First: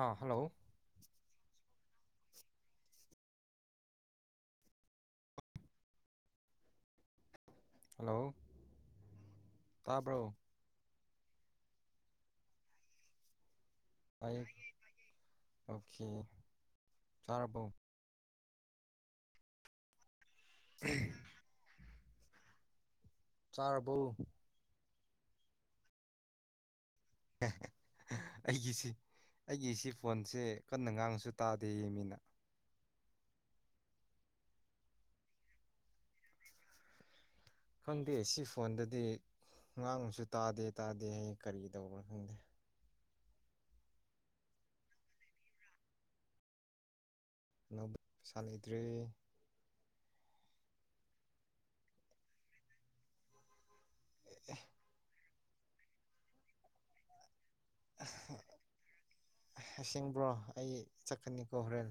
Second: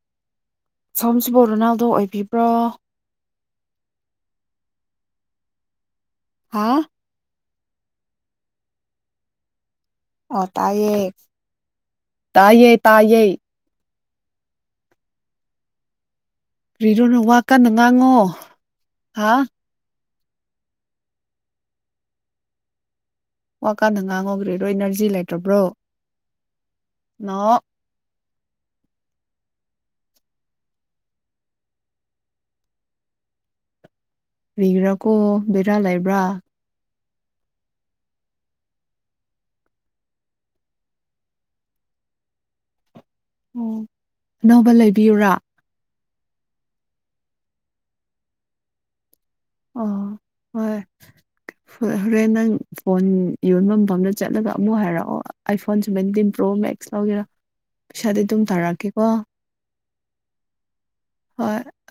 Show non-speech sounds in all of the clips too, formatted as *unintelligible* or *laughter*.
ꯑꯥ hello ꯁꯣꯝꯁꯤꯕꯨ Ronaldo ꯑꯣꯏꯕꯤꯕ꯭ꯔꯣ ꯍꯥ ꯍꯜꯂꯣ ꯇꯥꯕ꯭ꯔꯣ ꯑꯣ ꯇꯥꯏꯌꯦ ꯇꯥꯏꯌꯦ ꯇꯥꯏꯌꯦ ꯄꯥꯌꯨ ꯑꯣꯀꯦ ꯀꯤꯔꯨꯅꯨ ꯋꯥ ꯆꯥꯔꯕꯣ ꯀꯟꯅ ꯉꯥꯡꯉꯣ ꯍꯥ *unintelligible* ꯆꯥꯔꯕꯣ ꯋꯥꯀꯟꯅ ꯉꯥꯡꯉꯣ ꯏꯅꯔꯖꯤ ꯂꯩꯇ꯭ꯔꯕ꯭ꯔꯣ ꯅꯣ ꯑꯩꯒꯤꯁꯤ ꯑꯩꯒꯤꯁꯤ ꯐꯣꯟꯁꯦ ꯀꯟꯅ ꯉꯥꯡꯉꯁꯨ ꯇꯥꯗꯦ ꯌꯦ ꯃꯤꯅ ꯀ꯭ꯔꯤꯒꯤꯔ ꯀꯣ ꯕꯦꯔꯥ ꯂꯩꯕ꯭ꯔꯥ ꯈꯪꯗꯦ ꯁꯤ ꯐꯣꯟꯗꯗꯤ ꯉꯥꯡꯉꯁꯨ ꯇꯥꯗꯦ ꯇꯥꯗꯦ ꯍꯥꯌꯦ ꯀꯔꯤ ꯇꯧꯕ꯭ꯔꯥ ꯈꯪꯗꯦ ꯑꯣ ꯑꯅꯧꯕ ꯂꯩꯕꯤꯌꯨꯔꯥ ꯑꯅꯧꯕ ꯄꯩꯁꯥ ꯂꯩꯇ꯭ꯔꯦ ꯑꯣ ꯍꯣꯏ ꯍꯣꯔꯦꯟ ꯅꯪ ꯐꯣꯟ ꯌꯣꯟꯕ ꯃꯐꯝꯗ ꯆꯠꯂꯒ ꯑꯃꯨꯛ ꯍꯥꯏꯔꯛꯑꯣ iPhone seventeen pro max ꯂꯧꯒꯦꯔꯥ ꯄꯩꯁꯥꯗꯤ ꯑꯗꯨꯝ ꯇꯥꯔꯛꯀꯦ ꯀꯣ ꯑꯁꯦꯡꯕ꯭ꯔꯣ ꯑꯩ ꯍꯣꯏ ꯆꯠꯀꯅꯤꯀꯣ ꯍꯣꯔꯦꯟ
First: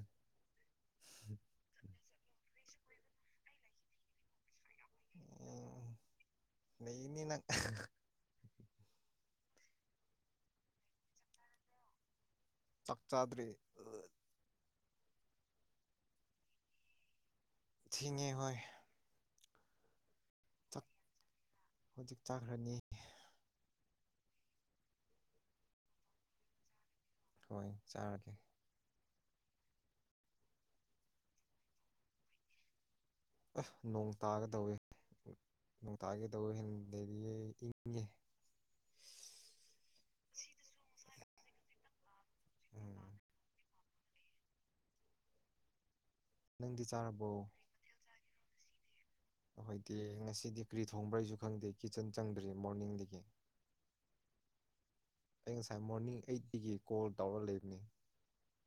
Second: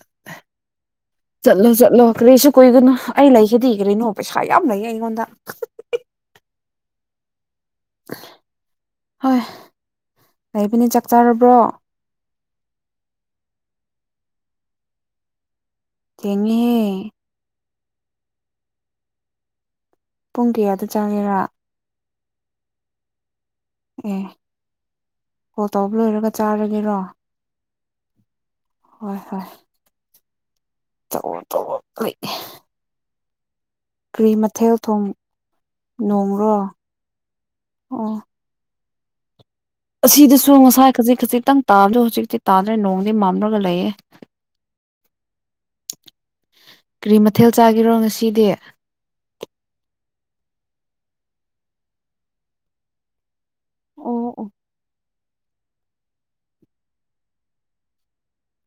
ꯆꯠꯂꯣ ꯆꯠꯂꯣ ꯀꯔꯤꯁꯨ ꯀꯨꯏꯒꯅꯨ ꯑꯩ ꯂꯩꯁꯤꯗꯤ ꯀꯔꯤꯅꯣ ꯄꯩꯁꯥ ꯌꯥꯝ ꯂꯩꯩꯌ‌ꯦ ꯑꯩ ꯎꯝ ꯂꯩꯅꯤꯅꯪ ꯍꯣꯏ ꯂꯩꯕꯅꯦ ꯆꯥꯛ ꯆꯥꯔꯕ꯭ꯔꯣ ꯆꯥꯛ ꯆꯥꯗ꯭ꯔꯤ ꯊ‌ꯦꯡꯉ‌ꯦꯍ‌ꯦ ꯊꯦꯡꯉꯦ ꯍꯣꯏ ꯄꯨꯡ ꯀꯌꯥꯗ ꯆꯒ‌ꯦꯔꯥ ꯍꯨꯖꯤꯛ ꯆꯥꯈ꯭ꯔꯅꯤ ꯑꯦ ꯀꯣꯜ ꯇꯧꯕ ꯂꯣꯏꯔꯒ ꯆꯥꯔꯒꯦꯔꯣ ꯍꯣꯏ ꯆꯥꯔꯒꯦ ꯍꯣꯏ ꯍꯣꯏ ꯇꯧ ꯇꯧꯔ‌ꯣ ꯎꯏ ꯑ ꯅꯣꯡ ꯇꯥꯒ ꯃꯊꯦꯜ ꯇꯧꯋ‌ꯦ ꯊꯣꯡ ꯅꯣꯡ ꯇꯥꯒꯦ ꯇꯧꯕ ꯅꯣꯡꯔꯣ ꯍꯦꯟꯗꯗꯤ ꯏꯪꯉꯦ ꯑꯣ ꯑꯁꯤꯗꯁꯨ ꯉꯁꯥꯏ ꯈꯖꯤꯛ ꯈꯖꯤꯛꯇꯪ ꯇꯥꯕꯗꯣ ꯍꯧꯖꯤꯛꯇꯤ ꯇꯥꯗ꯭ꯔꯦ ꯎꯝ ꯅꯣꯡꯃꯗꯤ ꯃꯝꯂꯒ ꯂꯩꯌꯦ ꯅꯪꯗꯤ ꯀꯔꯤ ꯆꯥꯔꯕꯣ ꯃꯊꯦꯜ ꯆꯥꯒꯤꯔꯣ ꯉꯁꯤꯗꯤ ꯑꯩꯈꯣꯏꯗꯤ ꯉꯁꯤꯗꯤ ꯀꯔꯤ ꯊꯣꯡꯕ꯭ꯔꯥ ꯑꯩꯁꯨ ꯈꯪꯗꯦ ꯀꯤꯠꯆꯟ ꯆꯪꯗ꯭ꯔꯤ ꯃꯣꯔꯅꯤꯡꯗꯒꯤ ꯑꯣ ꯑꯣ ꯑꯩ ꯉꯁꯥꯏ ꯃꯣꯔꯅꯤꯡ ꯑꯩꯠꯇꯗꯒꯤ ꯀꯣꯜ ꯇꯧꯔ ꯂꯩꯕꯅꯤ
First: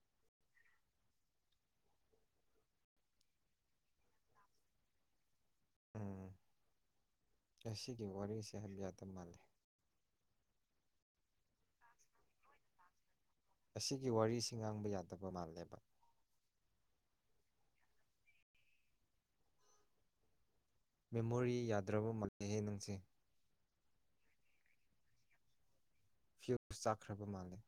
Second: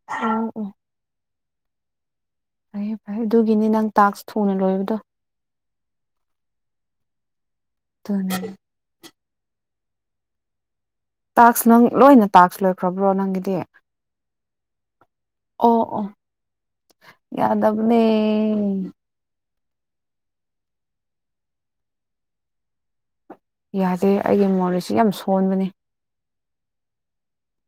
ꯎꯝ ꯎꯝ ꯐꯔꯦ ꯐꯔꯦ ꯑꯗꯨꯒꯤꯅꯤ ꯅꯪ ꯇꯥꯛꯁ ꯊꯨꯅ ꯂꯣꯏꯕꯗꯣ ꯎꯝ ꯑꯁꯤꯒꯤ ꯑꯗꯨꯅꯦ ꯋꯥꯔꯤꯁꯦ ꯍꯥꯏꯕ ꯌꯥꯗ ꯃꯥꯜꯂꯤ ꯇꯥꯛꯁ ꯅꯪ ꯂꯣꯏꯅ ꯇꯥꯛꯁ ꯂꯣꯏꯈ꯭ꯔꯕ꯭ꯔꯣ ꯅꯪꯒꯤ ꯑꯁꯤꯒꯤ ꯋꯥꯔꯤꯁꯤ ꯉꯥꯡꯕ ꯌꯥꯗꯕ ꯃꯥꯜꯂꯦꯕ ꯑꯣ ꯑꯣ ꯌꯥꯗꯕꯅꯦ ꯃꯦꯃꯣꯔꯤ ꯌꯥꯗ꯭ꯔꯕ ꯃꯥꯜꯂꯦꯍꯦ ꯅꯪꯁꯦ ꯌꯥꯗꯦ ꯑꯩꯒꯤ ꯃꯣꯔꯦꯁꯤ ꯌꯥꯝ ꯁꯣꯟꯕꯅꯤ ꯐ꯭ꯌꯨꯁ ꯆꯥꯛꯈ꯭ꯔꯕ ꯃꯥꯜꯂꯦ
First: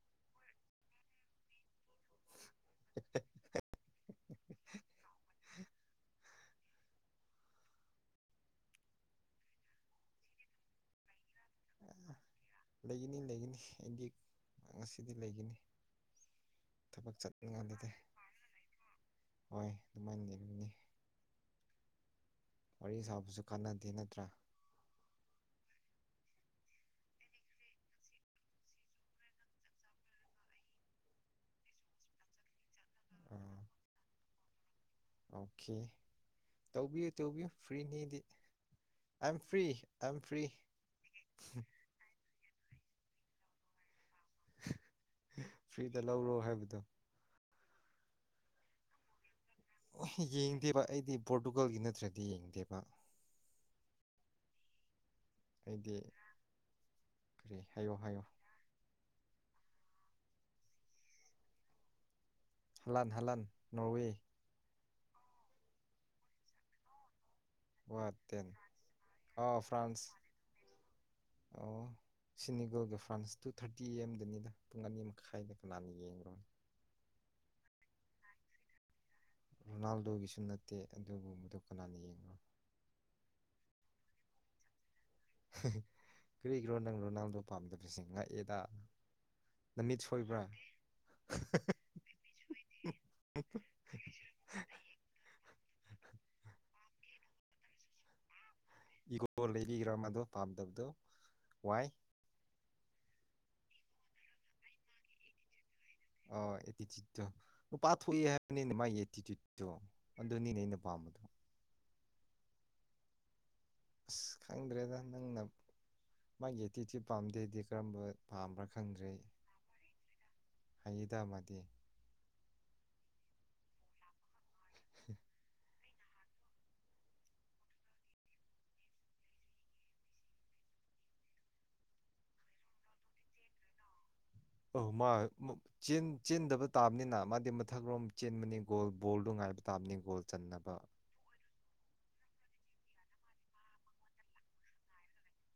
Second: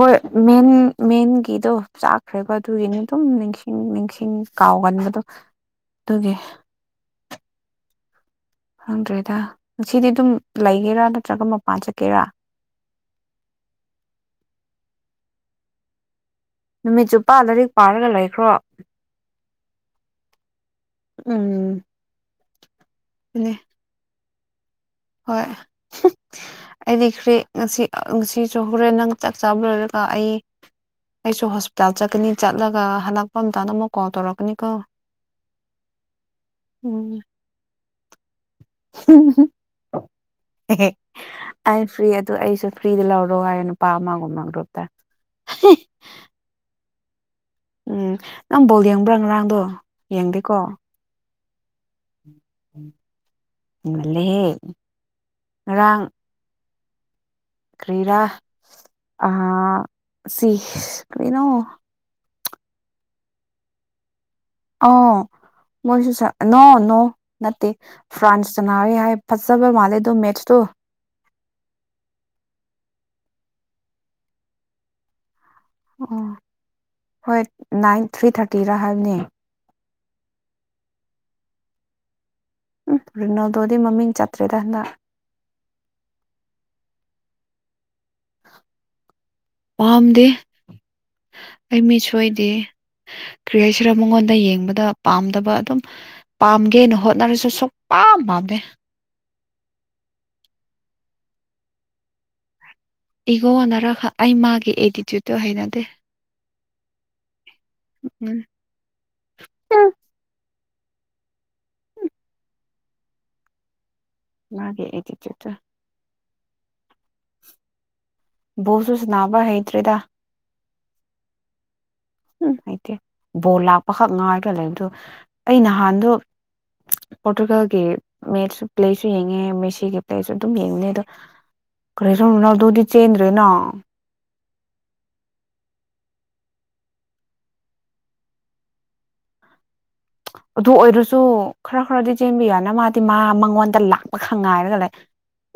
ꯍꯣꯏ ꯃꯦꯟ ꯃꯦꯟꯒꯤꯗꯣ ꯆꯥꯛꯈ꯭ꯔꯦꯀꯣ ꯑꯗꯨꯒꯤꯅꯦ ꯑꯗꯨꯝ ꯅꯤꯡ ꯏꯁꯤꯡ ꯅꯤꯡꯁꯤꯡ ꯀꯥꯎꯒꯟꯕꯗꯨ ꯑꯗꯨꯒꯤ ꯍꯪꯗ꯭ꯔꯦꯗ ꯉꯁꯤꯗꯤ ꯑꯗꯨꯝ ꯂꯩꯒꯦꯔꯥ ꯅꯠꯇ꯭ꯔꯒ ꯃꯄꯥꯟ ꯆꯠꯀꯦꯔꯥ ꯂꯩꯒꯅꯤ ꯂꯩꯒꯅꯤ ꯑꯩꯗꯤ ꯉꯁꯤꯗꯤ ꯂꯩꯒꯅꯤ ꯅꯨꯃꯤꯠ ꯊꯕꯛ ꯆꯨꯞꯄ ꯂꯥꯏꯔꯤꯛ ꯆꯠꯅꯤꯡꯉꯥꯏꯗꯨꯗꯤ ꯄꯥꯔꯒ ꯂꯩꯈ꯭ꯔꯣ ꯍꯣꯏ ꯑꯗꯨꯃꯥꯏꯅ ꯂꯩꯅꯤ ꯎꯝ ꯋꯥꯔꯤ ꯁꯥꯕꯁꯨ ꯑꯗꯨꯅꯦ ꯀꯥꯟꯅꯗꯦ ꯅꯠꯇ꯭ꯔꯥ ꯍꯣꯏ ꯑꯩꯗꯤ ꯈ꯭ꯔꯤ ꯉꯁꯤ ꯁꯤꯁꯨ ꯍꯣꯔꯦꯟ ꯅꯪ ꯆꯥꯛ ꯆꯥꯕ ꯂꯣꯏꯔꯒ ꯑꯩ ꯑꯩꯁꯨ ꯍꯣꯁꯄꯤꯇꯥꯜ ꯆꯠꯀꯅꯤ ꯆꯠꯂꯒ ꯍꯜꯂꯛꯄ ꯑꯥ ꯑꯃꯇꯥꯗ ꯑꯃꯨꯛ ꯀꯣꯜ ꯇꯧꯔꯛꯀꯅꯤ ꯀꯣ ꯑꯣꯀꯦ ꯇꯧꯕꯤꯌꯨ ꯇꯧꯕꯤꯌꯨ ꯐ꯭ꯔꯤꯅꯤꯗꯤ ꯑꯝ ꯐ꯭ꯔꯤ ꯑꯝ ꯐꯔꯤ ꯑꯩ ꯐ꯭ꯔꯤ ꯑꯗꯨ ꯑꯩꯁꯨ ꯐ꯭ꯔꯤꯗ ꯂꯧꯔꯣ ꯍꯥꯏꯔꯦ ꯅꯨꯄꯥ ꯑꯃꯒꯨꯝꯕ ꯒ꯭ꯔꯨꯞꯇ ꯐ꯭ꯔꯤꯗ ꯂꯧꯔꯣ ꯍꯥꯏꯕꯗꯣ ꯎꯝ ꯅꯪ ꯕꯣꯜ ꯌꯦꯡꯕ꯭ꯔꯥ ꯉꯔꯥꯡꯗꯣ ꯑꯣ ꯌꯦꯡꯗꯦꯀꯣ ꯌꯦꯡꯗꯦꯕ ꯑꯩꯗꯤ ꯄꯣꯔꯇꯨꯒꯜꯒꯤ ꯅꯠꯇ꯭ꯔꯗꯤ ꯌꯦꯡꯗꯦꯕ ꯃ ꯂꯩꯦ ꯍꯥꯏꯗꯤ ꯀ꯭ꯔꯤꯔꯥ ꯑ ꯁꯤ ꯀ꯭ꯔꯤꯅꯣ ꯍꯂꯥꯟ ꯍꯂꯥꯟ ꯅꯣꯔꯋꯦ ꯑ ꯃꯣꯏꯁꯨ ꯆ ꯅ ꯅ ꯅꯠꯇꯦ ꯋꯥꯠ ꯇꯦꯟ ꯐ꯭ꯔꯥꯟꯁꯇ ꯅꯥꯔꯦ ꯍꯥꯏ ꯑꯥ ꯐꯖꯕ ꯃꯥꯜꯂꯦ ꯐ꯭ꯔꯥꯟꯁ ꯑꯗꯣ ꯃꯦꯠꯁꯇꯣ ꯑꯣ ꯁꯤꯅꯤꯒꯨꯜꯒ ꯐ꯭ꯔꯥꯟꯁ ꯇꯨ ꯊꯥꯔꯇꯤ ꯑꯦꯝꯗꯅꯤꯗ ꯄꯨꯡ ꯑꯅꯤ ꯃꯈꯥꯏꯗꯒ ꯑꯣ ꯍꯣꯏ ꯅꯥꯏꯟ ꯊ꯭ꯔꯤ ꯊꯥꯔꯇꯤꯔ ꯍꯥꯏꯕꯅꯦ ꯔꯣꯅꯥꯜꯗꯣꯒꯤꯁꯨ ꯅꯠꯇꯦ ꯑꯗꯨꯕꯨ ꯃꯗꯨ ꯀꯅꯥꯅ ꯌꯦꯡꯉꯣ ꯎꯝ ꯔꯤꯅꯣꯜꯗꯣꯗꯤ ꯃꯃꯤꯡ ꯆꯠꯇ꯭ꯔꯦꯗ ꯍꯟꯗꯛ ꯀꯔꯤꯒꯤꯔꯣ ꯅꯪꯅꯣ ꯅꯪꯗꯣ ꯄꯥꯝꯗꯕꯁꯦ ꯉꯛꯑꯦꯗ ꯅ ꯃꯤꯠ ꯄꯥꯝꯗꯦ ꯁꯣꯏꯕ꯭ꯔꯥ ꯑꯩ ꯃꯤꯠ ꯁꯣꯏꯗꯦ ꯀ꯭ꯔꯤ ꯍꯥꯏꯩꯁꯤꯔ ꯃꯉꯣꯟꯗ ꯌꯦꯡꯕꯗ ꯄꯥꯝꯗꯕ ꯑꯗꯨꯝ ꯄꯥꯝꯒꯦꯅ ꯍꯣꯠꯅꯔꯁꯨ ꯁꯨꯡꯛ ꯄꯥꯝ ꯄꯥꯝꯗꯦ ꯏꯒꯣ ꯂꯩꯕꯤꯈ꯭ꯔꯥ ꯃꯗꯨ ꯄꯥꯝꯗꯕꯗꯨꯣ ꯋꯥꯏ ꯏꯒꯣꯟꯅꯔ ꯑꯩ ꯃꯥꯒꯤ ꯑꯦꯇꯤꯇ꯭ꯌꯨꯗꯠꯇꯣ ꯍꯩꯅꯗꯦ ꯑꯣ ꯑꯦꯇꯤꯇꯨꯠꯇꯣ ꯄꯥꯊꯣꯛ ꯎꯝ ꯍꯥꯏꯅꯤꯅꯦ ꯃꯥꯒꯤ ꯑꯦꯇꯤꯇꯨꯠꯇꯣ ꯑꯣ ꯑꯗꯨ ꯅꯤꯅꯦ ꯑꯩꯅ ꯄꯥꯝꯝꯕꯗꯨ ꯑꯁ ꯃꯥꯒꯤ ꯈꯪꯗ꯭ꯔꯦꯗ ꯅꯪꯅ ꯑꯦꯇꯤꯇ꯭ꯌꯨꯠꯇꯣ ꯃꯥꯒꯤ ꯑꯦꯇꯤꯇ꯭ꯌꯨꯠ ꯄꯥꯝꯗꯦꯗꯤ ꯀꯔꯝꯕ ꯄꯥꯝꯕ꯭ꯔꯥ ꯈꯪꯗ꯭ꯔꯦ ꯍꯩꯗ꯭ꯔꯤꯗ ꯍꯩꯌꯦꯗ ꯑꯃꯗꯤ ꯎꯝ ꯍꯩꯇꯦ ꯕꯣꯜ ꯂꯥꯛꯄꯈꯛ ꯉꯥꯏꯕ ꯂꯩꯕꯗ ꯑꯩ ꯅꯍꯥꯟꯗꯣ ꯄꯣꯔꯇꯨꯒꯥꯜꯒꯤ ꯃꯦꯠ ꯄ꯭ꯂꯦꯁꯨ ꯌꯦꯡꯉꯦ ꯃꯦꯁꯤꯒꯤ ꯄ꯭ꯂꯦꯁꯨ ꯑꯗꯨꯝ ꯌꯦꯡꯅꯤ ꯑꯗꯣ ꯀꯔꯤ ꯁꯧꯝ ꯅꯎ ꯑꯗꯨꯗꯤ ꯆꯦꯟꯗ꯭ꯔꯦꯅꯣ ꯑ ꯃꯥ ꯆꯦꯟꯗꯕ ꯇꯥꯕꯅꯤꯅ ꯃꯥꯗꯤ ꯃꯊꯛꯔꯣꯝ ꯆꯦꯟꯕꯅꯤ ꯒꯣꯜ ꯕꯣꯜꯗꯣ ꯉꯥꯏꯕ ꯇꯥꯕꯅꯤ ꯒꯣꯜ ꯑꯗꯨ ꯆꯟꯅꯕ ꯑꯣꯏꯔꯁꯨ ꯁꯨ ꯈꯔ ꯈꯔꯗꯤ ꯆꯦꯟꯕꯤꯌꯣꯅ ꯃꯥꯗꯤ ꯃꯥ ꯃꯉꯣꯟꯗ ꯂꯥꯛꯄ ꯈꯪꯉ ꯍꯥꯏꯔꯒ ꯂꯩ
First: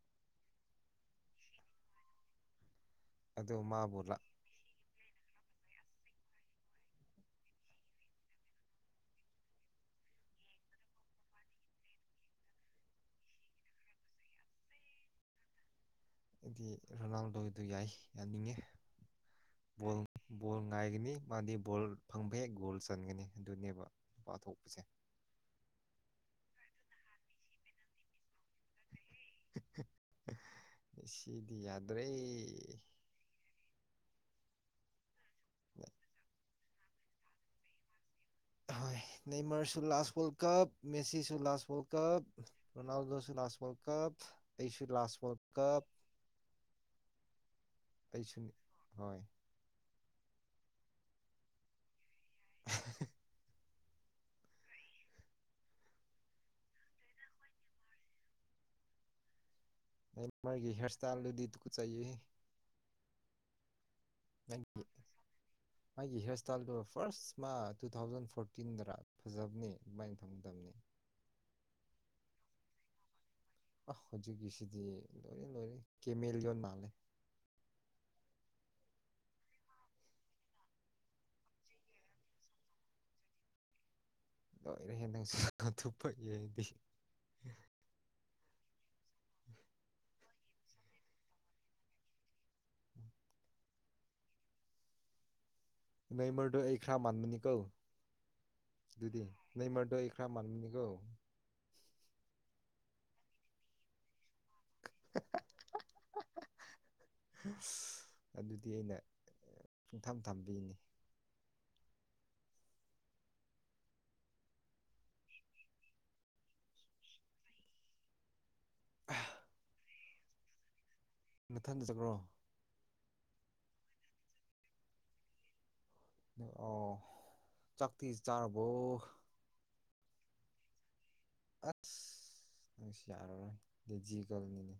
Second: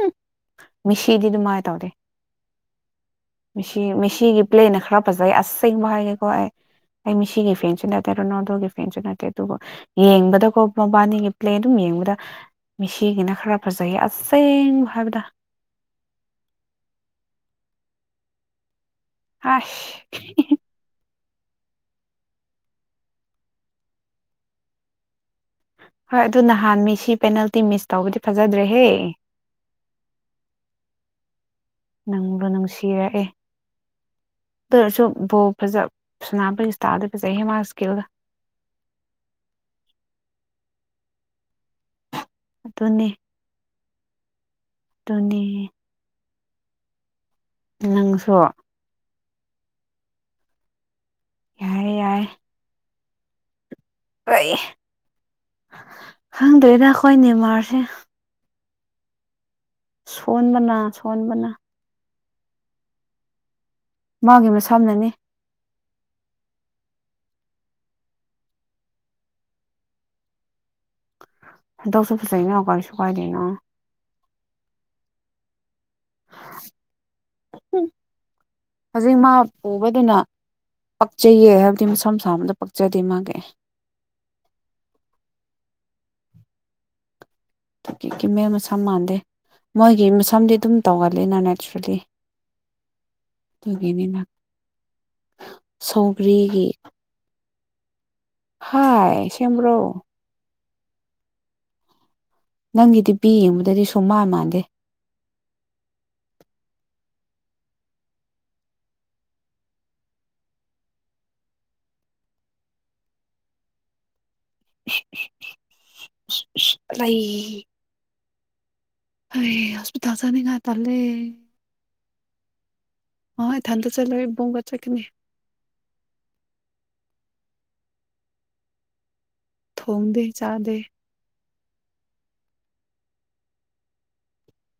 ꯎꯝ ꯃꯦꯁꯤꯗꯤ ꯑꯗꯨꯃꯥꯏꯅ ꯇꯧꯗꯦꯁꯤ ꯑꯗꯣ ꯃꯥꯕꯨ ꯃꯦꯁꯤꯒꯤ ꯄ꯭ꯂꯦꯅ ꯈꯔ ꯐꯖꯩ ꯑꯁꯁꯦꯡꯕ ꯍꯥꯏꯒꯦꯀꯣ ꯑꯩ ꯑꯩ ꯃꯤꯁꯤꯒꯤ ꯐ꯭ꯔꯦꯟꯁꯨ ꯅꯠꯇꯦ ꯔꯣꯅꯥꯜꯗꯣꯒꯤ ꯐꯦꯟꯁꯨ ꯅꯠꯇꯦ ꯑꯗꯨꯒ ꯌꯦꯡꯕꯗꯀꯣ ꯃꯕꯥꯅꯤꯒꯤ ꯄ꯭ꯂꯦ ꯑꯗꯨꯝ ꯌꯦꯡꯕꯗ ꯃꯤꯁꯤꯒꯤꯅ ꯈꯔ ꯐꯖꯩꯌꯦ ꯑꯁꯦꯡꯕ ꯍꯥꯏꯕꯗ ꯑꯩꯗꯤ ꯔꯣꯅꯥꯜꯗꯣꯗꯨ ꯌꯥꯏ ꯌꯥꯅꯤꯡꯉꯦ ꯑꯁ ꯕꯣꯕꯣꯜ ꯉꯥꯏꯒꯅꯤ ꯃꯥꯗꯤ ꯕꯣꯜ ꯐꯪꯕꯩꯦꯛ ꯒꯣꯜ ꯆꯟꯒꯅꯤ ꯑꯗꯨꯅꯦꯕ ꯅꯨꯄꯥ ꯊꯣꯛꯄꯁꯦ ꯍꯣꯏ ꯑꯗꯨ ꯅꯍꯥꯟ ꯃꯤ ꯁꯤ ꯄꯦꯅꯥꯜꯇꯤ ꯃꯤꯁ ꯇꯧꯕꯗꯤ ꯐꯖꯗ꯭ꯔꯦꯍꯦ ꯁꯤꯗꯤꯗ꯭ꯔꯦ ꯑꯗꯨꯁꯨ ꯕꯣ ꯐꯖ ꯁꯅꯕ ꯏꯁꯇꯥꯥꯏꯜꯗꯤ ꯐꯖꯩ ꯍꯦꯃꯥꯥꯁꯀꯦꯜꯗ ꯍꯣꯏ ꯅꯃꯔꯁꯨ ꯂꯥꯁ ꯋꯥꯔꯜ ꯀꯞ ꯃꯦꯁꯤꯁꯨ ꯂꯥꯁ ꯋꯥꯔꯜ ꯀꯞ ꯑꯗꯨꯅꯤ ꯔꯣꯅꯥꯜꯗꯣꯁꯨ ꯂꯥꯁ ꯋꯥꯔꯜꯗ ꯀꯞ ꯑꯩꯁꯨ ꯂꯥꯁ ꯑꯗꯨꯅꯤ ꯋꯥꯔꯜꯗ ꯀꯞ ꯅꯪꯁꯨ ꯑꯩꯁꯨꯅꯤ ꯍꯣꯏ ꯌꯥꯏꯌꯦ ꯌꯥꯏꯌꯦ *inaudible* ꯑꯩ ꯈꯪꯗꯦꯗꯥ ꯑꯩꯈꯣꯏꯒꯤ ꯅꯦꯃꯥꯔꯁꯦ ꯃꯥꯒꯤ ꯁꯣꯟꯕꯅ ꯁꯣꯟꯕꯅ ꯍꯔꯁꯇꯥꯥꯏꯜꯗꯤꯗꯨꯀ ꯆꯥꯏꯌꯦ ꯃꯥꯒꯤ ꯃꯁꯝꯅꯅꯤ ꯃꯥꯒꯤ ꯍꯤꯌꯥꯔ ꯏꯁꯇꯥꯏꯜꯗꯣ ꯐꯥꯔꯁ ꯃꯥ ꯇꯨ ꯊꯥꯎꯖꯟ ꯐꯣꯔꯇꯤꯟꯗ ꯐꯖꯕꯅꯤ ꯑꯗꯨꯃꯥꯏꯅ ꯊꯝꯒꯗꯕꯅꯤ ꯗꯧꯁꯨ ꯐꯁꯨ ꯍꯥꯖꯩꯅꯣ ꯑꯒꯒꯥꯔꯤꯁꯨꯨꯒꯥꯏꯗꯅꯣ ꯑ ꯍꯧꯖꯤꯛꯀꯤꯁꯤꯗꯤ ꯂꯣꯏꯔ ꯂꯣꯏꯔꯦ ꯀꯦꯃꯦꯂꯤ ꯌꯣꯟ ꯃꯥꯜꯂꯦ ꯍꯧꯖꯤꯛ ꯃꯥ ꯄꯨꯕꯗꯨꯅ ꯄꯛꯆꯩꯌꯦ ꯍꯥꯏꯕꯗꯤ ꯃꯁꯥ ꯃꯁꯥ ꯑꯗ ꯄꯛꯆꯗꯦ ꯃꯥꯒꯤ ꯂꯣꯏꯔꯦ ꯍꯦ ꯅꯪꯁꯨ ꯊꯨꯞꯄꯒꯤꯗꯤ ꯀꯤ ꯃꯦꯜ ꯃꯁꯝ ꯃꯥꯟꯗꯦ ꯃꯣꯏꯒꯤ ꯃꯁꯝꯗꯤ ꯑꯗꯨꯝ ꯇꯧꯒꯜꯂꯤꯅ ꯅꯦꯆꯔꯦꯜꯂꯤ ꯎꯝ ꯑꯗꯨꯒꯅꯤꯅ ꯅ ꯃꯔꯔꯗꯣ ꯑꯩ ꯈꯔ ꯃꯥꯟꯕꯃꯅꯤ ꯀꯧ ꯑꯗꯨꯗꯤ ꯍꯥꯏ ꯅ ꯁꯦꯝꯕ꯭ꯔꯣ ꯃꯔꯗꯣ ꯑꯩ ꯈ꯭ꯔꯥ ꯃꯟꯕꯅꯤꯀꯣ ꯅꯪꯒꯤꯗꯤ ꯄꯤ ꯌꯦꯡꯕꯗꯗꯤ ꯁꯨꯝ ꯃꯥꯟ ꯃꯥꯟꯗꯦ ꯑꯗꯨꯗꯤ ꯑꯩꯅ ꯄꯪꯊꯝ ꯊꯝꯕꯤꯅꯤ ꯂꯩ ꯑꯔꯦ ꯍꯁꯄꯤ ꯇꯜꯁꯅꯤ ꯉ ꯇꯂꯦ ꯅꯊꯟꯗ ꯆꯠꯈ꯭ꯔꯣ ꯍꯣꯏ ꯊꯥꯟꯗ ꯆꯠꯂꯣꯣꯏ ꯣꯡꯒ ꯆꯅꯤ ꯑꯣ ꯆꯥꯛ ꯆꯥꯔꯕꯣ ꯊꯣꯡꯗꯦ ꯆꯥꯗꯦ ꯑꯁ ꯅꯪꯁꯨ ꯌꯥꯔꯔꯣꯏ ꯗꯗꯤ ꯖꯤꯒꯜꯅꯤꯅꯦ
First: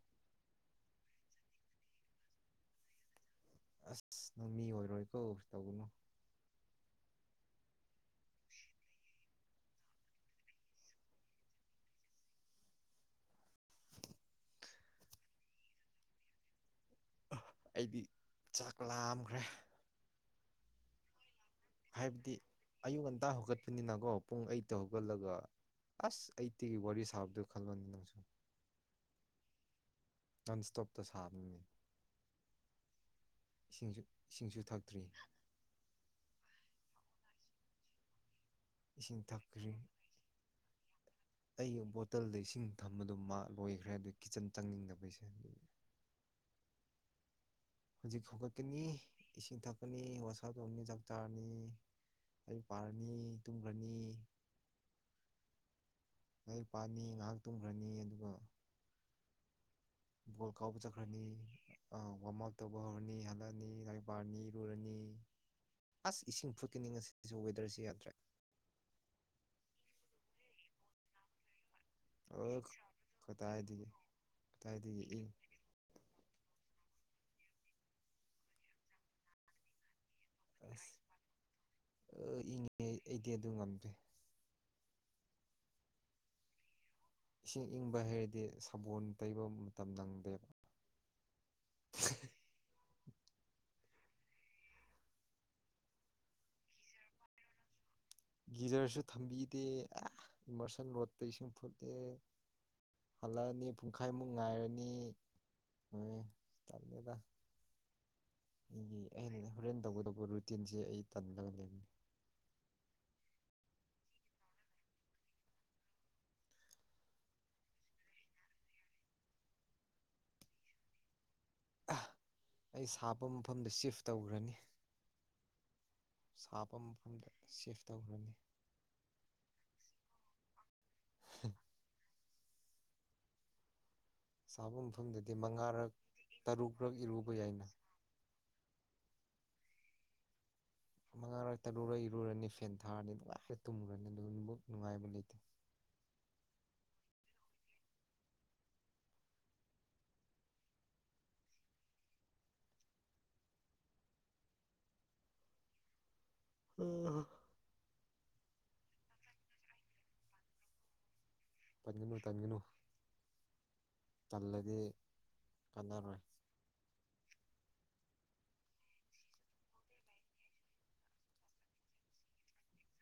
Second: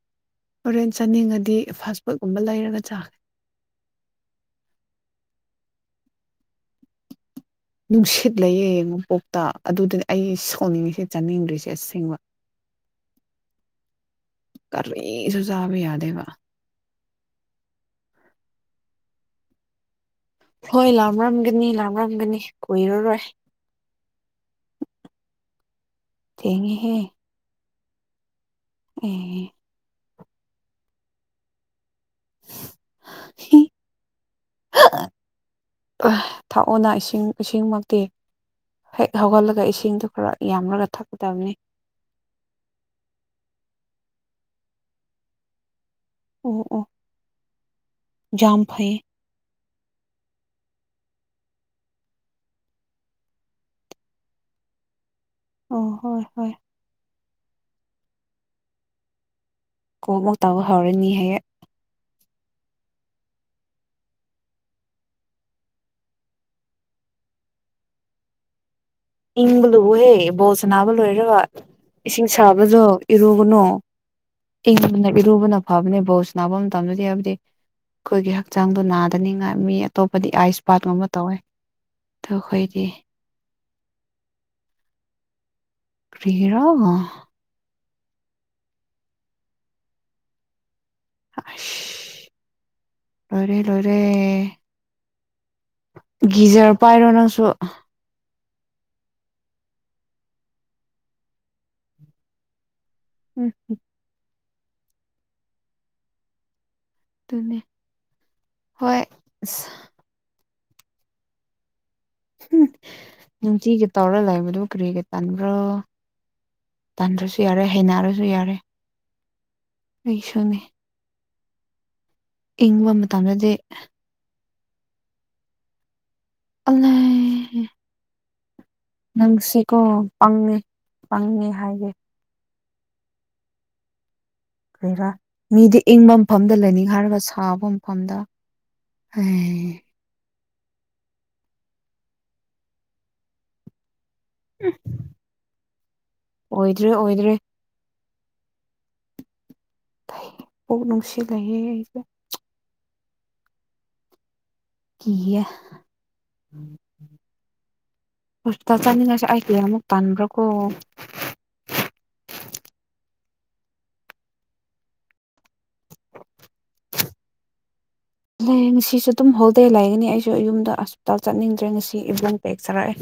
ꯍꯣꯔꯦꯟ ꯆꯥꯅꯤꯡꯉꯗꯤ ꯐꯥꯁ ꯐꯨꯗꯀꯨꯝꯕ ꯂꯩꯔꯒ ꯆꯥꯈ꯭ꯔꯦ ꯑꯁ ꯅꯃꯤ ꯑꯣꯏꯔꯣꯏ ꯀꯣ ꯇꯧꯕꯅꯨ꯫ ꯅꯨꯡꯁꯤꯠ ꯂꯩꯌꯦ ꯌꯦꯡꯉꯨꯄꯣꯛꯇ ꯑꯗꯨꯗꯗꯤ ꯑꯩ ꯁꯣꯛꯅꯤꯡꯉꯤꯁꯦ ꯆꯥꯅꯤꯡꯗ꯭ꯔꯤꯁꯦ ꯑꯁꯦꯡꯕ ꯀꯔꯤꯁꯨꯖꯥꯕ ꯌꯥꯗꯦꯕ ꯑꯩꯗꯤ ꯆꯥꯛ ꯂꯥꯝꯈ꯭ꯔꯦ ꯍꯣꯏꯂ ꯃꯝꯒꯅꯤ ꯍꯥꯏꯕꯗꯤ ꯑꯌꯨꯛ ꯉꯟꯇꯥ ꯍꯧꯒꯠꯄꯅꯤꯅꯀꯣ ꯄꯨꯡ ꯑꯌꯠꯇ ꯍꯧꯒꯠꯂꯒ ꯑꯁ ꯑꯩꯇꯒꯤ ꯊꯦꯡꯉꯦꯍꯦ ꯋꯥꯔꯤ ꯁꯥꯕꯗꯣ ꯈꯜꯂꯣꯅꯤ ꯅꯪꯁꯨ ꯑꯣ ꯅꯟ ꯏꯁꯇꯣꯞꯇ ꯁꯥꯕꯅꯤꯅꯤ ꯏꯁꯤꯡꯁꯨ ꯏꯁꯤꯡꯁꯨ ꯊꯛꯇ꯭ꯔꯤ ꯊꯥꯛꯑꯣꯅ ꯏꯁꯤꯡ ꯏꯁꯤꯡꯃꯛꯇꯤ ꯍꯦꯛ ꯏꯁꯤꯡ ꯍꯧꯒꯠꯂꯒ ꯊꯛꯈ꯭ꯔꯤ ꯏꯁꯤꯡꯗꯣ ꯈꯔ ꯑꯃꯒ ꯊ ꯊꯣꯛꯗꯕ ꯑꯩ ꯕꯣꯇꯜꯗ ꯏꯁꯤꯡ ꯊꯝꯕꯗꯣ ꯃꯥ ꯂꯣꯏꯈ꯭ꯔꯦ ꯑꯗꯨ ꯀꯤꯠꯆꯟ ꯆꯪꯅꯤꯡꯗꯕꯩꯁꯦ ꯑꯗꯨ ꯑꯣ ꯑꯣ ꯍꯧꯖꯤꯛ ꯍꯧꯒ ꯌꯥꯝ ꯀꯅꯤ ꯐꯩꯌꯦ ꯏꯁꯤꯡ ꯊꯛꯀꯅꯤ ꯋꯥꯁꯥꯞ ꯇꯧꯅꯤ ꯆꯥꯛꯇꯥꯥꯔꯅꯤ ꯑꯩ ꯄꯥꯔꯅꯤ ꯇꯨꯝꯈ꯭ꯔꯅꯤ ꯑ ꯍꯣꯏ ꯍꯣꯏ ꯂ ꯄꯥꯅꯤ ꯉꯥꯏꯍꯥꯛ ꯇꯨꯝꯈ꯭ꯔꯅꯤ ꯑꯗꯨꯒ ꯀꯣꯃꯨꯛ ꯣꯜ ꯇꯧꯕ ꯀꯥꯎꯕ ꯍꯧꯔꯅꯤ ꯆꯈ꯭ꯔꯥꯅꯤ ꯍꯌꯦ ꯑ ꯋꯥꯔꯝ ꯑꯞ ꯇꯧꯕ ꯍꯧꯔꯅꯤ ꯍꯜꯂꯛꯑꯅꯤ ꯂꯥꯏꯔꯤꯛ ꯄꯥꯔꯅꯤ ꯔꯨꯔꯅꯤ ꯑꯁ ꯏꯁꯤꯡ ꯐꯨꯠꯀꯅꯤꯁꯤꯁꯨ ꯋꯦꯗꯔꯁꯤ ꯌꯥꯗ꯭ꯔꯦ ꯏꯪꯕ ꯂꯨꯎꯍꯦ ꯕꯣꯜꯁ ꯅꯥꯕ ꯂꯣꯏꯔꯒ ꯏꯁꯤꯡ ꯑꯣ ꯁꯥꯕꯗ ꯏꯔꯨꯕꯅꯨ ꯀꯗꯥꯏꯗꯒꯤ ꯀꯗꯥꯏꯗꯒꯤ ꯏꯪꯕꯗꯅ ꯏꯪ ꯏꯔꯨꯕꯅ ꯐꯕꯅꯤ ꯕꯣꯁ ꯅꯥꯕ ꯃꯇꯝꯗꯗꯤ ꯍꯥꯏꯕꯗꯤ ꯑꯩꯈꯣꯏꯒꯤ ꯍꯛꯆꯥꯡꯗꯣ ꯅꯥꯗꯅꯤꯉꯥꯏ ꯃꯤ ꯑꯇꯣꯞꯄꯗꯤ ꯑꯥꯏꯁ ꯑꯁ ꯄꯥꯠꯀꯨꯝꯕ ꯇꯧꯋꯦ ꯑꯣ ꯑꯩꯈꯣꯏꯗꯤ ꯏꯪꯉꯦ ꯑꯩꯗꯤ ꯑꯗꯨ ꯉꯝꯗꯦ꯫ ꯀꯔꯤꯒꯔꯣ ꯉ ꯏꯁꯤꯡ ꯏꯪꯕ ꯍꯥꯏꯩꯔꯗꯤ ꯁꯕꯣꯜ ꯇꯩꯕ ꯃꯇꯝ ꯅꯪꯗꯦꯕ ꯂꯔꯦ ꯂꯔꯦ ꯒꯤꯖꯔ ꯄꯥꯏꯔꯣ ꯅꯪꯁꯨ ꯒꯤꯖꯔꯁꯨ ꯊꯝꯕꯤꯗꯦ ꯏꯃꯔꯁꯟ ꯔꯣꯠꯇ ꯏꯁꯤꯡ ꯐꯨꯠꯂꯦ ꯎꯝ ꯍꯜꯂꯛꯑꯅꯤ ꯄꯨꯡꯈꯥꯏꯃꯨꯛ ꯉꯥꯏꯔꯅꯤ ꯍꯣꯏ ꯆꯠꯅꯤꯗ *unintelligible* ꯑꯩꯒꯤ ꯍꯣꯏ ꯑꯩꯅ ꯑꯁ ꯍꯣꯔꯦꯟ ꯇꯧꯒꯗꯧꯕ ꯔꯨꯇꯤꯟꯁꯦ ꯑꯩ ꯇꯜꯂꯒ ꯂꯩꯅꯤ ꯅꯨꯡꯇꯤꯒ ꯇꯧꯔ ꯂꯥꯛꯕꯗꯨ ꯀꯔꯤ ꯀꯩ ꯇꯥꯟꯕ꯭ꯔꯣ ꯇꯟꯗ꯭ꯔꯁꯨ ꯌꯥꯔꯦ ꯍꯩꯅꯔꯁꯨ ꯌꯥꯔꯦ ꯑꯩꯁꯨꯅꯦ ꯑꯩ ꯏꯪꯕ ꯁꯥꯞꯄ ꯃꯇꯝꯗꯗꯤ ꯃꯐꯝꯗ ꯁꯤꯐ ꯇꯧꯈ꯭ꯔꯅꯤ ꯁꯥꯕ ꯃꯐꯝꯗ ꯑꯂꯥꯏ ꯁꯦꯐ ꯇꯧꯈ꯭ꯔꯅꯤ ꯅꯪꯁꯤꯀꯣ ꯄꯪꯉꯦ ꯄꯪꯉꯦ ꯍꯥꯏꯒꯦ ꯁꯥꯕ ꯔ ꯃꯐꯝꯗꯗꯤ ꯃꯤꯗꯤ ꯃꯉꯥꯔꯛ ꯏꯪꯕ ꯃꯐꯝꯗ ꯂꯩꯅꯤꯡ ꯇꯔꯨꯛꯔꯛ ꯍꯥꯏꯔꯒ ꯏꯔꯨꯕ ꯌꯥꯏꯅ ꯁꯥꯒꯨꯝ *unintelligible* ꯃꯉꯥꯔꯣꯏ ꯇꯔꯨꯔꯣꯏ ꯏꯔꯨꯔꯅꯤ ꯐꯦꯟ ꯊꯥꯔꯅꯤ ꯅꯨꯡꯉꯥꯏꯔ ꯇꯨꯝꯃꯨꯔꯅꯤ ꯑꯗꯨ ꯑꯗꯨꯕꯨ ꯅꯨꯡꯉꯥꯏꯕ ꯂꯩꯇꯦ ꯑꯣꯏꯗ꯭ꯔꯦ ꯑꯣꯏꯗ꯭ꯔꯦ ꯅꯨꯡꯁꯤ ꯂꯩꯥꯏꯌꯦ ꯑꯩꯁꯨ *unintelligible* ꯎꯝ *unintelligible* ꯇꯟꯒꯅꯨ ꯇꯟꯒꯅꯨ ꯇꯜꯂꯗꯤ ꯀꯥꯟꯅꯔꯣꯏ ꯂꯩ ꯉꯁꯤꯁꯨ ꯑꯗꯨꯝ ꯍꯣꯜꯗꯦ ꯂꯩꯒꯅꯤ ꯑꯩꯁꯨ ꯌꯨꯝꯗ ꯍꯁꯄꯤꯇꯥꯜ ꯆꯠꯅꯤꯡꯗ꯭ꯔꯦ ꯉꯁꯤ ꯏꯕꯨꯡ ꯄꯦꯛ ꯆꯥꯔꯛꯑꯦ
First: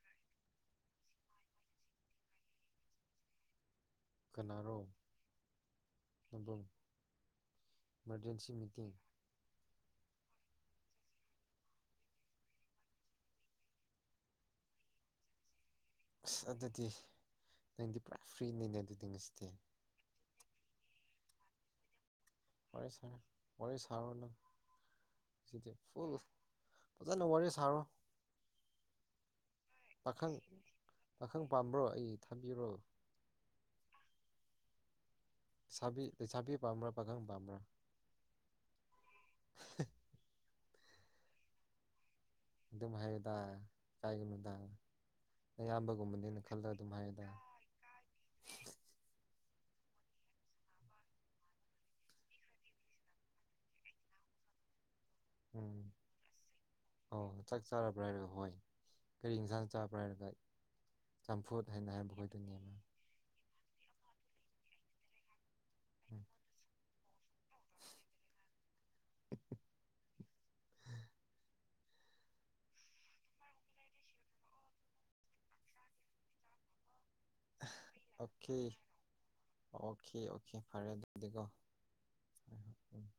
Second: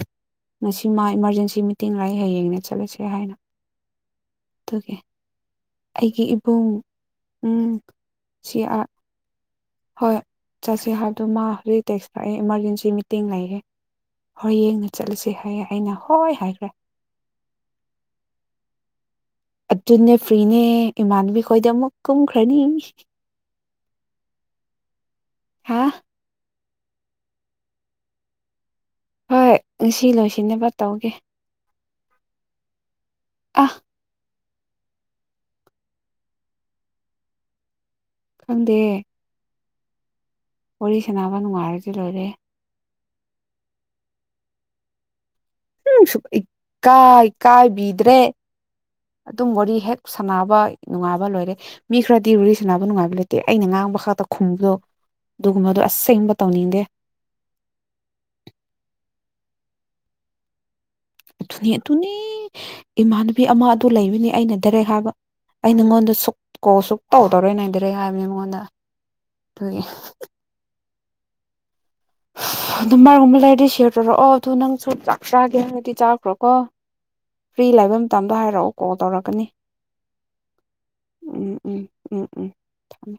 ꯉ ꯃꯥ ꯏꯃꯥꯔꯖꯦꯟꯁꯤ ꯃꯤꯇꯤꯡ ꯂꯥꯛꯑ ꯍꯌꯦꯡꯅꯦ ꯆꯠꯂꯁꯦ ꯍꯥꯏꯅ ꯀꯅꯥꯔꯣ ꯑꯗꯨꯒꯤ ꯑꯩꯒꯤ ꯑꯗꯨꯝ ꯏꯕꯨꯡ ꯎꯝ ꯏꯃꯥꯔꯖꯦꯟꯁꯤ ꯁꯤ ꯃꯤꯇꯤꯡ ꯍꯣꯏ ꯆꯠꯁꯤ ꯍꯥꯏꯕꯗꯣ ꯃꯥ ꯍꯧꯖꯤꯛ ꯇꯦꯛꯁ ꯀꯛꯑꯦ ꯏꯃꯥꯔꯖꯦꯟꯁꯤ ꯃꯤꯇꯤꯡ ꯂꯩꯒꯦ ꯍꯣꯏ ꯌꯦꯡꯅ ꯆꯠꯂꯨꯁꯤ ꯍꯥꯏꯌꯦ ꯑꯩꯅ ꯍꯣꯏ ꯑꯁ ꯍꯥꯏꯈ꯭ꯔꯦ ꯑꯗꯨꯗꯤ ꯅꯪꯗꯤ ꯄꯨꯔꯥ ꯐ꯭ꯔꯤꯅꯦꯅꯦ ꯑꯗꯨꯗꯤ ꯉꯁꯤꯗꯤ ꯑꯗꯨꯅꯦ ꯐ꯭ꯔꯤꯅꯦ ꯏꯃꯥꯟꯕꯤ ꯈꯣꯏꯗ ꯑꯃꯨꯛ ꯀꯨꯝꯈ꯭ꯔꯅꯤ ꯍꯣꯏ ꯁꯥꯔ ꯋꯥꯔꯤ ꯁꯥꯎꯔꯅꯨ ꯁꯤꯖꯦ ꯍꯥ ꯐꯨꯜ ꯐꯖꯟꯅ ꯋꯥꯔꯤ ꯁꯥꯔꯣ ꯍꯣꯏ ꯉꯁꯤ ꯄꯥꯈꯪ ꯂꯣꯏꯁꯤꯟꯅꯕ ꯇꯧꯒꯦ ꯄꯥꯈꯪ ꯄꯥꯝꯕ꯭ꯔꯣ ꯑꯩ ꯊꯥꯕꯤꯔꯣ ꯑꯥ ꯁꯥꯕꯤ ꯂꯩꯁꯥꯕꯤ ꯄꯥꯝꯕ꯭ꯔꯥ ꯄꯥꯈꯪ ꯄꯥꯝꯕ꯭ꯔꯥ ꯈꯪꯗꯦ *unintelligible* ꯋꯥꯔꯤ ꯁꯥꯟꯅꯕ ꯅꯨꯡꯉꯥꯏꯔꯗꯤ ꯂꯣꯏꯔꯦ ꯑꯗꯨ ꯑꯗꯨꯝ ꯍꯥꯏꯗ ꯀꯥꯏꯒꯅꯨꯗ ꯎꯝ ꯁꯨ ꯑꯌꯥꯝꯕꯒꯨꯝꯕꯅꯦꯅ ꯈꯜꯂ ꯑꯗꯨꯝ ꯏꯀꯥꯏ ꯍꯥꯏꯌꯨꯗ ꯏ ꯀꯥꯏ ꯗ꯭ꯔꯦ ꯑꯗꯨꯝ ꯋꯥꯔꯤ ꯍꯦꯛ ꯁꯥꯟꯅꯕ ꯅꯨꯡꯉꯥꯏꯕ ꯂꯣꯏꯔꯦ ꯃꯤ ꯈꯔꯗꯤ ꯔꯨꯔꯤ ꯁꯥꯟꯅꯕ ꯅꯨꯡꯉꯥꯏꯕ ꯂꯩꯇꯦ ꯑꯩꯅ ꯉꯥꯡꯕ ꯈꯛꯇ ꯈꯨꯝꯕꯗꯣ ꯑꯗꯨꯒꯃ ꯑꯗꯨ ꯎꯝ ꯑꯁꯦꯡꯕ ꯇꯧꯅꯤꯦ ꯑꯣ ꯆꯥꯛ ꯆꯥꯔꯕ꯭ꯔꯥ ꯍꯥꯏꯔꯒ ꯍꯣꯏ ꯀꯔꯤ ꯏꯟꯁꯥꯡ ꯆꯥꯕ꯭ꯔꯥ ꯍꯥꯏꯔꯒ ꯆꯝꯐꯨꯠ ꯑꯗꯨꯅꯤ ꯍꯥꯏꯅ ꯑꯗꯨꯅꯤ ꯍꯥꯏꯕꯈꯣꯏꯗꯨꯅꯦꯅ ꯏꯃꯥꯟꯅꯕꯤ ꯑꯃ ꯑꯗꯨ ꯂꯩꯕꯅꯤ ꯑꯩꯅ ꯗꯥꯔꯦꯛ ꯍꯥꯏꯕ ꯑꯩ ꯅꯉꯣꯟꯗ ꯎꯝ ꯀꯣꯜ ꯁꯨꯛꯇꯧ ꯇꯧꯔꯣꯏ ꯅꯪꯗꯔꯦ ꯍꯥꯏꯕꯅꯦ ꯃꯉꯣꯟꯗ ꯑꯗꯨꯅꯤ *unintelligible* ꯑꯗꯨꯝꯃꯔꯒꯨꯝꯕ ꯂꯩꯔꯗꯤ ꯁꯤꯌꯔ ꯇꯧꯔꯛꯑꯣ ꯑꯗꯣ ꯅꯪꯁꯨ ꯆꯥꯛ ꯆꯥꯒꯦ ꯍꯥꯏꯔꯗꯤ ꯅꯪꯗꯤ ꯆꯥꯈ꯭ꯔꯣꯀꯣ ꯐ꯭ꯔꯤ ꯂꯩꯕ ꯃꯇꯝꯗꯣ ꯑꯣꯀꯦ ꯍꯥꯏꯔꯛꯑꯣ ꯀꯣꯜ ꯇꯧꯔꯛꯀꯅꯤ ꯑꯣꯀꯦ ꯑꯣꯀꯦ ꯐꯔꯦ ꯑꯗꯨꯗꯤꯀꯣ ꯎꯝ ꯎꯝ ꯎꯝ ꯎꯝ ꯍꯣꯏ ꯍꯣꯏ ꯎꯝ ꯊꯝꯃꯦ